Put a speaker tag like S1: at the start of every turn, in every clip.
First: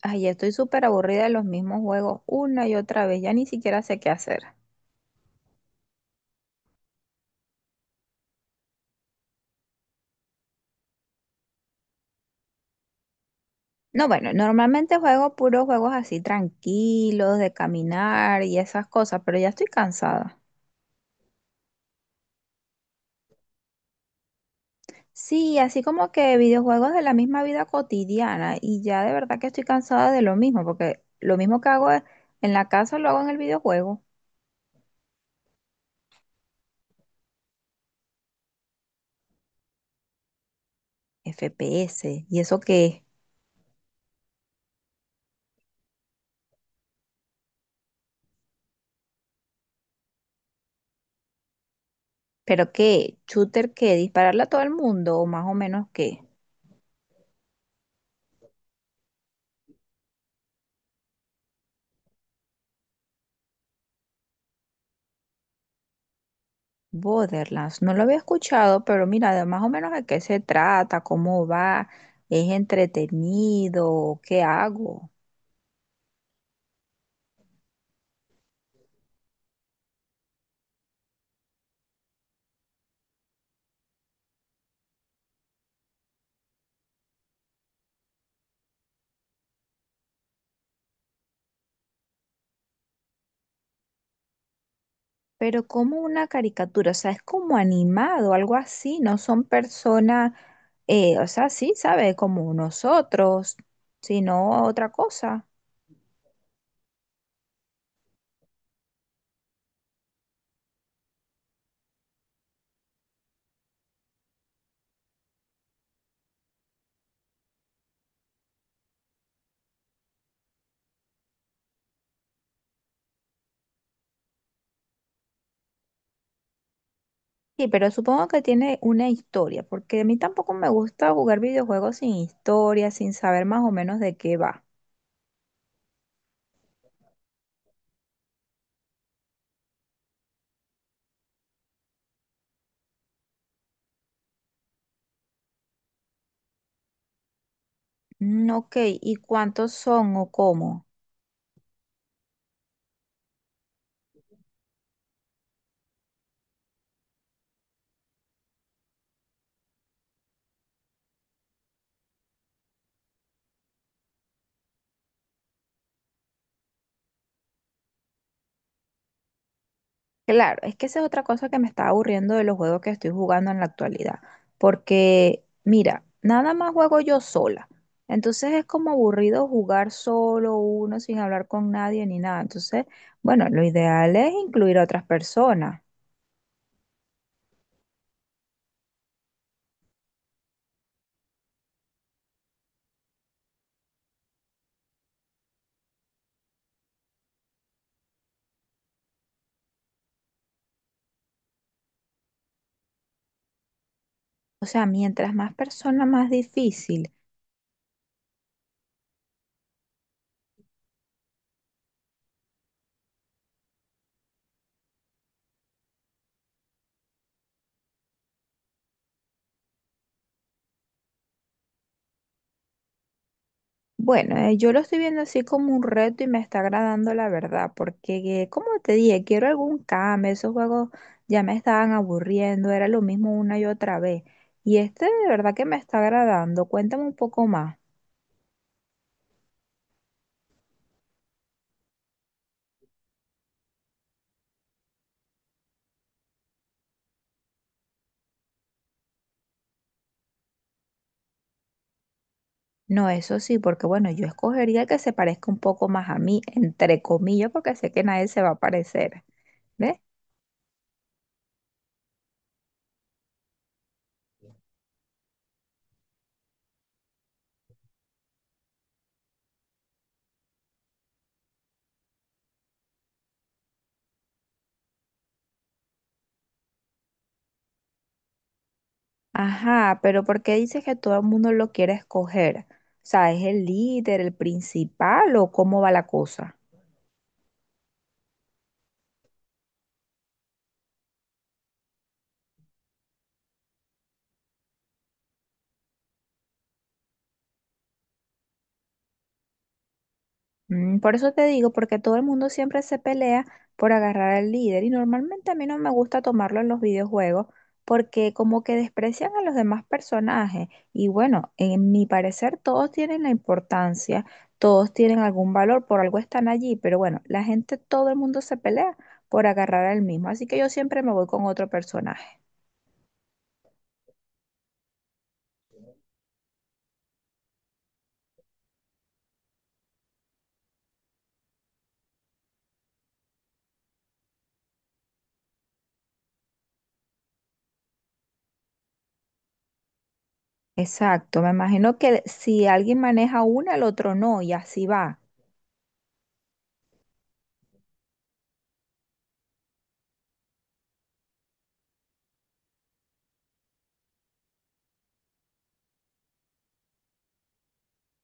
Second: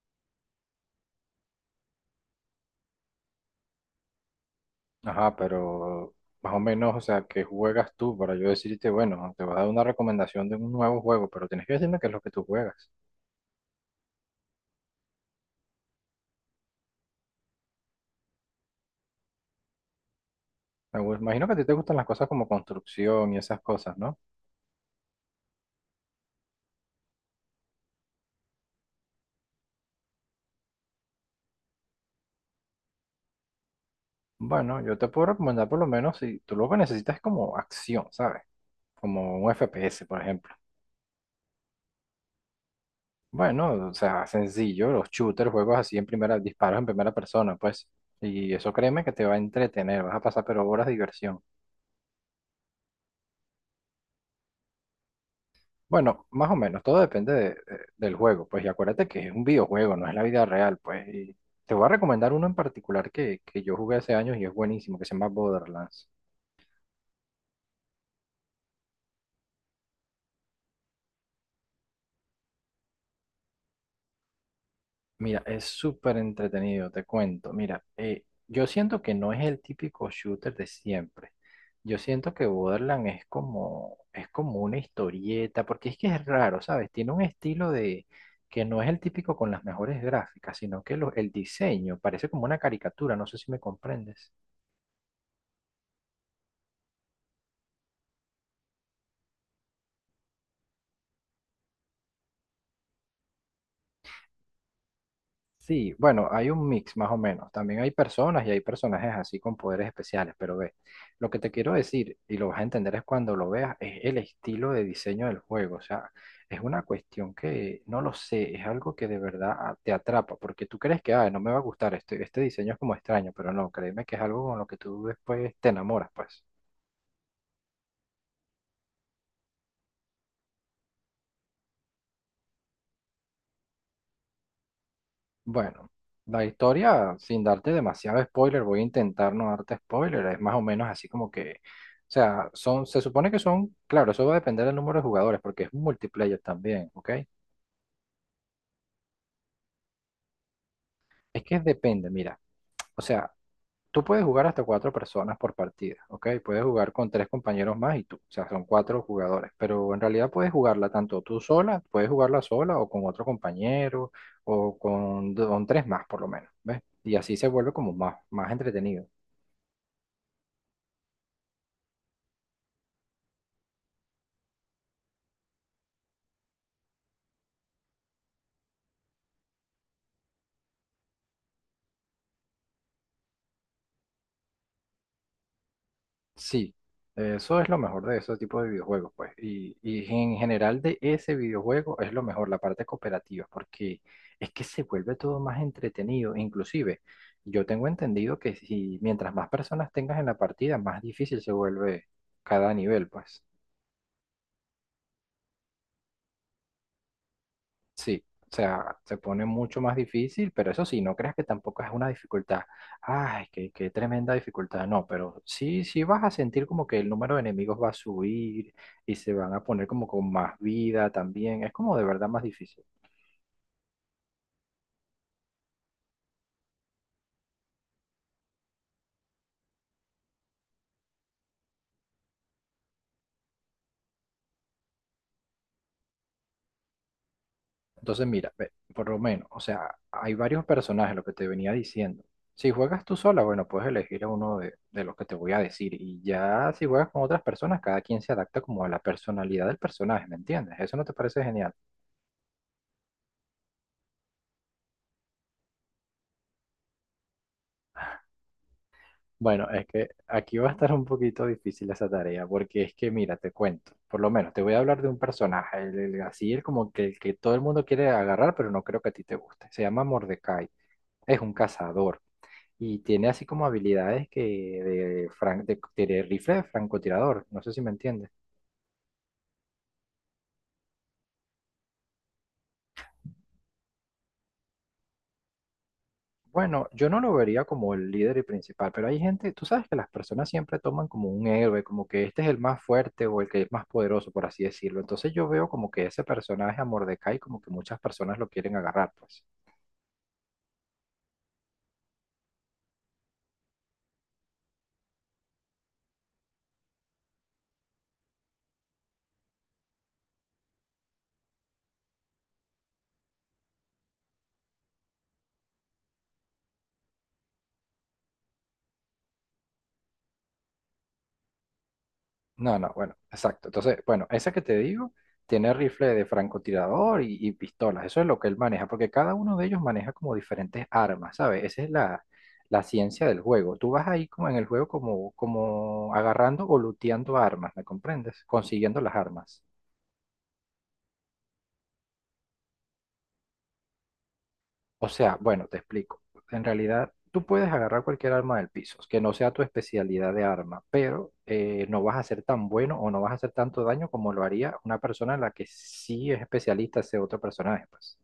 S1: Ay, ya estoy súper aburrida de los mismos juegos una y otra vez, ya ni siquiera sé qué hacer.
S2: Ajá, pero más o menos, o sea, ¿qué juegas tú para yo decirte, bueno, te vas a dar una recomendación de un nuevo juego, pero tienes que decirme qué es lo que tú juegas.
S1: No, bueno, normalmente juego puros juegos así tranquilos, de caminar y esas cosas, pero ya estoy cansada.
S2: Imagino que a ti te gustan las cosas como construcción y esas cosas, ¿no?
S1: Sí, así como que videojuegos de la misma vida cotidiana y ya de verdad que estoy cansada de lo mismo, porque lo mismo que hago en la casa lo hago en el videojuego.
S2: Bueno, yo te puedo recomendar por lo menos si tú lo que necesitas es como acción, ¿sabes? Como un FPS, por ejemplo.
S1: FPS, ¿y eso qué?
S2: Bueno, o sea, sencillo, los shooters, juegos así en primera, disparos en primera persona, pues. Y eso créeme que te va a entretener, vas a pasar pero horas de diversión.
S1: ¿Pero qué? ¿Shooter qué? ¿Dispararle a todo el mundo o más o menos qué?
S2: Bueno, más o menos, todo depende del juego, pues, y acuérdate que es un videojuego, no es la vida real, pues, y te voy a recomendar uno en particular que yo jugué hace años y es buenísimo, que se llama Borderlands.
S1: Borderlands, no lo había escuchado, pero mira, de más o menos de qué se trata, cómo va, es entretenido, qué hago.
S2: Mira, es súper entretenido, te cuento. Mira, yo siento que no es el típico shooter de siempre. Yo siento que Borderlands es como una historieta, porque es que es raro, ¿sabes? Tiene un estilo de que no es el típico con las mejores gráficas, sino que el diseño parece como una caricatura, no sé si me comprendes.
S1: Pero como una caricatura, o sea, es como animado, algo así, no son personas, o sea, sí, ¿sabes? Como nosotros, sino otra cosa.
S2: Sí, bueno, hay un mix más o menos. También hay personas y hay personajes así con poderes especiales, pero ve, lo que te quiero decir, y lo vas a entender es cuando lo veas, es el estilo de diseño del juego. O sea, es una cuestión que, no lo sé, es algo que de verdad te atrapa, porque tú crees que, ah, no me va a gustar, este diseño es como extraño, pero no, créeme que es algo con lo que tú después te enamoras, pues.
S1: Sí, pero supongo que tiene una historia, porque a mí tampoco me gusta jugar videojuegos sin historia, sin saber más o menos de qué va.
S2: Bueno, la historia, sin darte demasiado spoiler, voy a intentar no darte spoiler, es más o menos así como que, o sea, son, se supone que son, claro, eso va a depender del número de jugadores, porque es multiplayer también, ¿ok?
S1: Mm, ok, ¿y cuántos son o cómo?
S2: Es que depende, mira, o sea, tú puedes jugar hasta cuatro personas por partida, ¿ok? Puedes jugar con tres compañeros más y tú, o sea, son cuatro jugadores, pero en realidad puedes jugarla tanto tú sola, puedes jugarla sola o con otro compañero o con tres más por lo menos, ¿ves? Y así se vuelve como más, más entretenido.
S1: Claro, es que esa es otra cosa que me está aburriendo de los juegos que estoy jugando en la actualidad, porque mira, nada más juego yo sola, entonces es como aburrido jugar solo uno sin hablar con nadie ni nada, entonces, bueno, lo ideal es incluir a otras personas,
S2: Sí, eso es lo mejor de ese tipo de videojuegos, pues. Y en general de ese videojuego es lo mejor, la parte cooperativa, porque es que se vuelve todo más entretenido. Inclusive, yo tengo entendido que si mientras más personas tengas en la partida, más difícil se vuelve cada nivel, pues.
S1: o sea, mientras más personas, más difícil.
S2: Sí, o sea, se pone mucho más difícil, pero eso sí, no creas que tampoco es una dificultad. Ay, qué, qué tremenda dificultad. No, pero sí, sí vas a sentir como que el número de enemigos va a subir y se van a poner como con más vida también. Es como de verdad más difícil.
S1: Bueno, yo lo estoy viendo así como un reto y me está agradando la verdad, porque como te dije, quiero algún cambio, esos juegos ya me estaban aburriendo, era lo mismo una y otra vez. Y este de verdad que me está agradando, cuéntame un poco más.
S2: Entonces, mira, ve, por lo menos, o sea, hay varios personajes, lo que te venía diciendo. Si juegas tú sola, bueno, puedes elegir a uno de los que te voy a decir. Y ya si juegas con otras personas, cada quien se adapta como a la personalidad del personaje, ¿me entiendes? ¿Eso no te parece genial?
S1: No, eso sí, porque bueno, yo escogería el que se parezca un poco más a mí, entre comillas, porque sé que nadie se va a parecer,
S2: Bueno, es
S1: ¿ves?
S2: que aquí va a estar un poquito difícil esa tarea, porque es que, mira, te cuento, por lo menos te voy a hablar de un personaje, así el como que, el que todo el mundo quiere agarrar, pero no creo que a ti te guste. Se llama Mordecai, es un cazador y tiene así como habilidades que de rifle de francotirador, no sé si me entiendes.
S1: Ajá, pero ¿por qué dices que todo el mundo lo quiere escoger? O sea, ¿es el líder, el principal o cómo va la cosa?
S2: Bueno, yo no lo vería como el líder y principal, pero hay gente, tú sabes que las personas siempre toman como un héroe, como que este es el más fuerte o el que es más poderoso, por así decirlo. Entonces yo veo como que ese personaje a Mordecai, como que muchas personas lo quieren agarrar, pues.
S1: Mm, por eso te digo, porque todo el mundo siempre se pelea por agarrar al líder y normalmente a mí no me gusta tomarlo en los videojuegos porque como que desprecian a los demás personajes y bueno, en mi parecer todos tienen la importancia, todos tienen algún valor, por algo están allí, pero bueno, la gente, todo el mundo se pelea por agarrar al mismo, así que yo siempre me voy con otro personaje.
S2: No, no, bueno, exacto. Entonces, bueno, esa que te digo tiene rifle de francotirador y pistolas. Eso es lo que él maneja, porque cada uno de ellos maneja como diferentes armas, ¿sabes? Esa es la ciencia del juego. Tú vas ahí como en el juego como, como agarrando o looteando armas, ¿me comprendes? Consiguiendo las armas.
S1: Exacto, me imagino que si alguien maneja una, el otro no y así
S2: O
S1: va.
S2: sea, bueno, te explico. En realidad, tú puedes agarrar cualquier arma del piso, que no sea tu especialidad de arma, pero no vas a ser tan bueno o no vas a hacer tanto daño como lo haría una persona en la que sí es especialista ese otro personaje, pues.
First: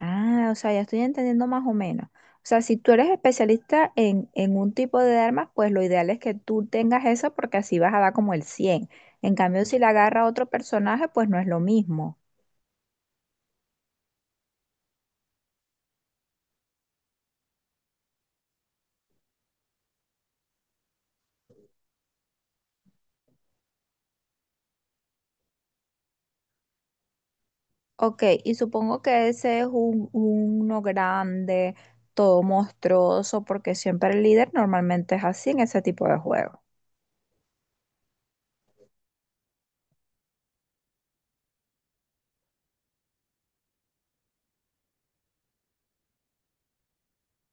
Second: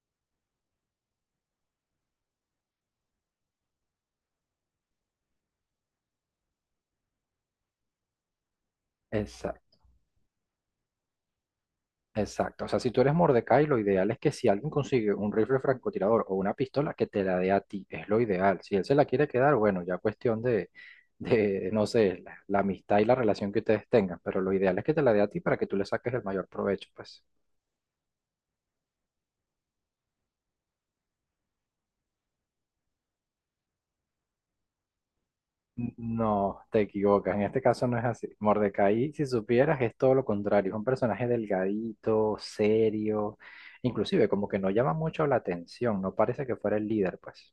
S1: Ah, o sea, ya estoy entendiendo más o menos. O sea, si tú eres especialista en un tipo de armas, pues lo ideal es que tú tengas eso porque así vas a dar como el 100. En cambio,
S2: Exacto,
S1: si la agarra otro personaje, pues no es lo mismo.
S2: exacto. O sea, si tú eres Mordecai, lo ideal es que si alguien consigue un rifle francotirador o una pistola, que te la dé a ti, es lo ideal. Si él se la quiere quedar, bueno, ya cuestión de no sé, la amistad y la relación que ustedes tengan, pero lo ideal es que te la dé a ti para que tú le saques el mayor provecho, pues.
S1: Ok, y supongo que ese es un, uno grande, todo monstruoso, porque siempre el líder normalmente es así en ese tipo de juegos.
S2: No, te equivocas. En este caso no es así. Mordecai, si supieras, es todo lo contrario. Es un personaje delgadito, serio, inclusive como que no llama mucho la atención. No parece que fuera el líder, pues.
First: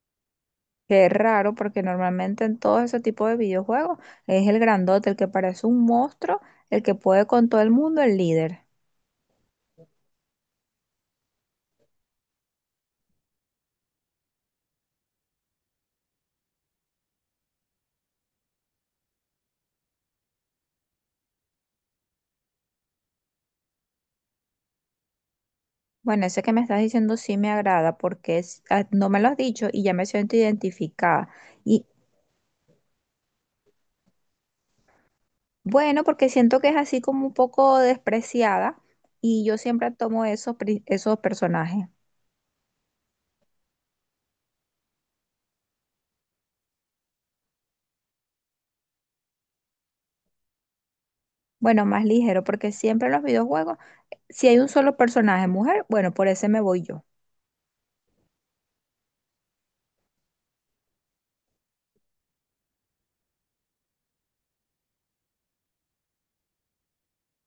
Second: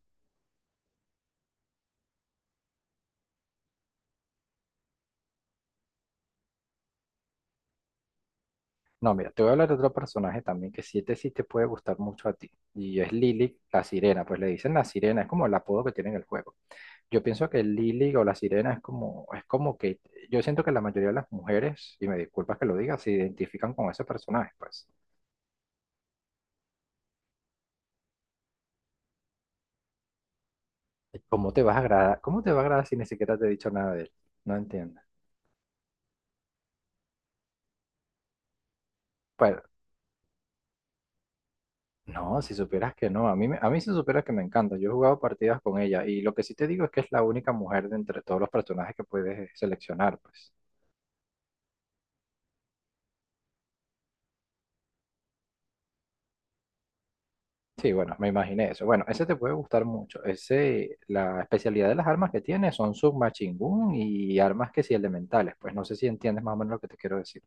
S1: Que es raro porque normalmente en todo ese tipo de videojuegos es el grandote, el que parece un monstruo, el que puede con todo el mundo, el líder.
S2: No, mira, te voy a hablar de otro personaje también que sí te puede gustar mucho a ti. Y es Lily, la sirena. Pues le dicen la sirena, es como el apodo que tiene en el juego. Yo pienso que Lily o la sirena es como que yo siento que la mayoría de las mujeres, y me disculpas que lo diga, se identifican con ese personaje, pues.
S1: Bueno, ese que me estás diciendo sí me agrada porque es- ah, no me lo has dicho y ya me siento identificada.
S2: ¿Cómo te vas a
S1: Y
S2: agradar? ¿Cómo te va a agradar si ni siquiera te he dicho nada de él? No entiendo.
S1: bueno, porque siento que es así como un poco despreciada y
S2: Pues,
S1: yo siempre tomo esos, pri- esos personajes.
S2: no, si supieras que no, a mí si supieras que me encanta. Yo he jugado partidas con ella y lo que sí te digo es que es la única mujer de entre todos los personajes que puedes seleccionar, pues.
S1: Bueno, más ligero, porque siempre en los videojuegos, si hay un solo personaje mujer, bueno, por ese me voy yo.
S2: Sí, bueno, me imaginé eso. Bueno, ese te puede gustar mucho. Ese, la especialidad de las armas que tiene son submachine gun y armas que sí elementales. Pues no sé si entiendes más o menos lo que te quiero decir.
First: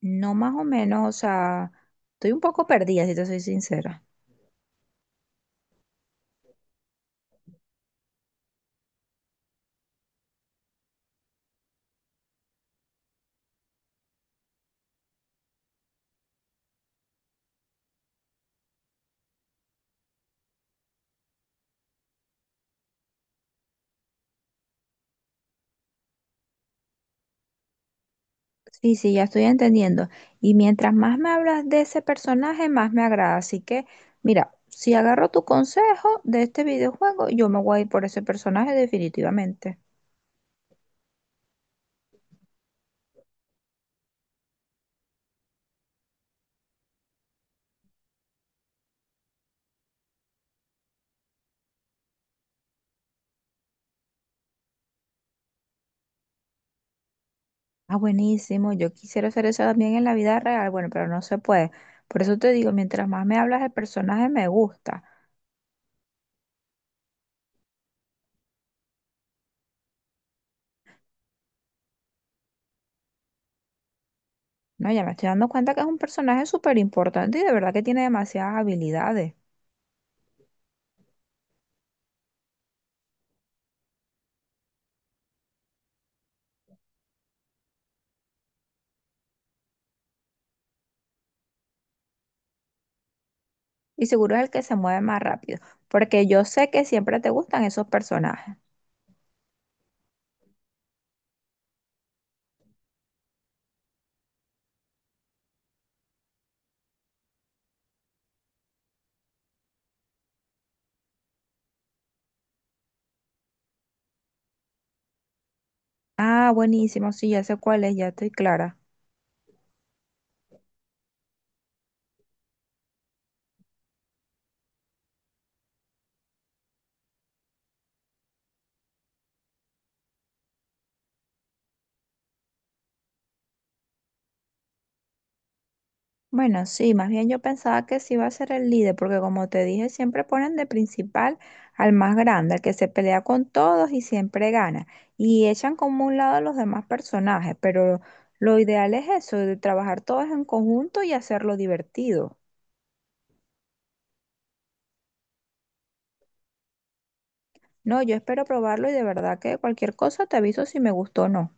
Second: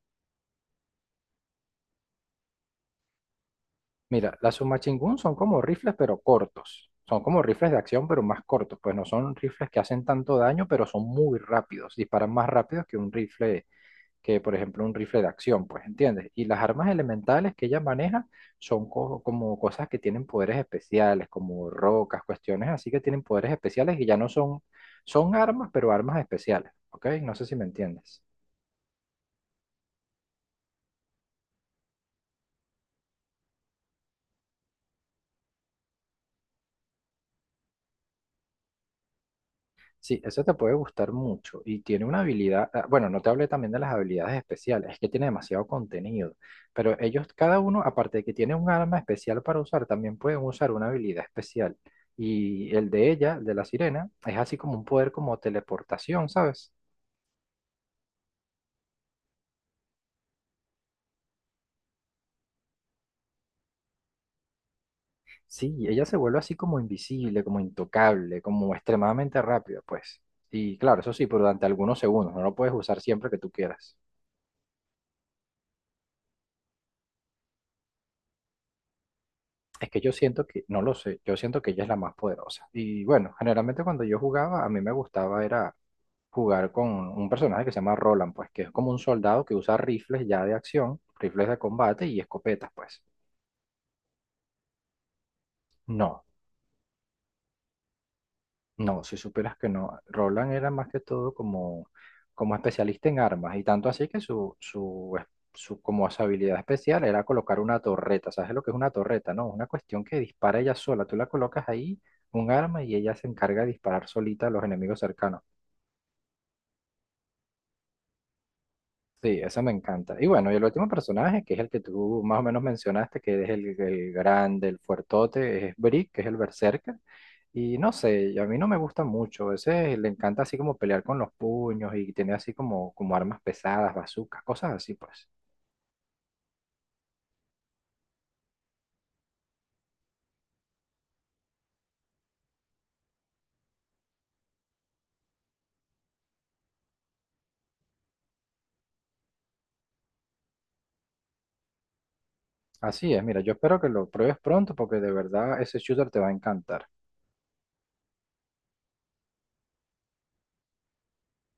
S1: No más o menos, o sea, estoy un poco perdida, si te soy sincera.
S2: Mira, las submachine son como rifles, pero cortos. Son como rifles de acción, pero más cortos. Pues no son rifles que hacen tanto daño, pero son muy rápidos. Disparan más rápido que un rifle, que por ejemplo un rifle de acción, pues, ¿entiendes? Y las armas elementales que ella maneja son como cosas que tienen poderes especiales, como rocas, cuestiones así que tienen poderes especiales y ya no son, son armas, pero armas especiales, ¿ok? No sé si me entiendes.
S1: Sí, sí, ya estoy entendiendo. Y mientras más me hablas de ese personaje, más me agrada. Así que, mira, si agarro tu consejo de este videojuego, yo me voy a ir por ese personaje definitivamente.
S2: Sí, eso te puede gustar mucho y tiene una habilidad, ah, bueno, no te hablé también de las habilidades especiales, es que tiene demasiado contenido, pero ellos cada uno, aparte de que tiene un arma especial para usar, también pueden usar una habilidad especial. Y el de ella, el de la sirena, es así como un poder como teleportación, ¿sabes?
S1: Ah, buenísimo. Yo quisiera hacer eso también en la vida real. Bueno, pero no se puede. Por eso te digo, mientras más me hablas, el personaje me gusta.
S2: Sí, ella se vuelve así como invisible, como intocable, como extremadamente rápida, pues. Y claro, eso sí, pero durante algunos segundos, no lo puedes usar siempre que tú quieras.
S1: No, ya me estoy dando cuenta que es un personaje súper importante y de verdad que tiene demasiadas habilidades.
S2: Es que yo siento que, no lo sé, yo siento que ella es la más poderosa. Y bueno, generalmente cuando yo jugaba, a mí me gustaba era jugar con un personaje que se llama Roland, pues que es como un soldado que usa rifles ya de acción, rifles de combate y escopetas, pues.
S1: Y seguro es el que se mueve más rápido,
S2: No,
S1: porque yo sé que siempre te gustan esos personajes.
S2: No, si supieras que no. Roland era más que todo como, como especialista en armas y tanto así que como su habilidad especial era colocar una torreta. ¿Sabes lo que es una torreta? No, una cuestión que dispara ella sola. Tú la colocas ahí, un arma, y ella se encarga de disparar solita a los enemigos cercanos.
S1: Ah, buenísimo, sí, ya sé cuál es, ya estoy clara.
S2: Sí, eso me encanta. Y bueno, y el último personaje, que es el que tú más o menos mencionaste, que es el grande, el fuertote, es Brick, que es el berserker. Y no sé, y a mí no me gusta mucho. A veces le encanta así como pelear con los puños y tener así como, como armas pesadas, bazucas, cosas así, pues.
S1: Bueno, sí, más bien yo pensaba que sí iba a ser el líder, porque como te dije, siempre ponen de principal al más grande, al que se pelea con todos y siempre gana. Y echan como un lado a los demás personajes, pero lo ideal es eso, de trabajar todos en conjunto y hacerlo divertido.
S2: Así es, mira, yo espero que lo pruebes pronto porque de verdad ese shooter te va a encantar.
S1: No, yo espero probarlo y de verdad que cualquier cosa te aviso si me gustó o no.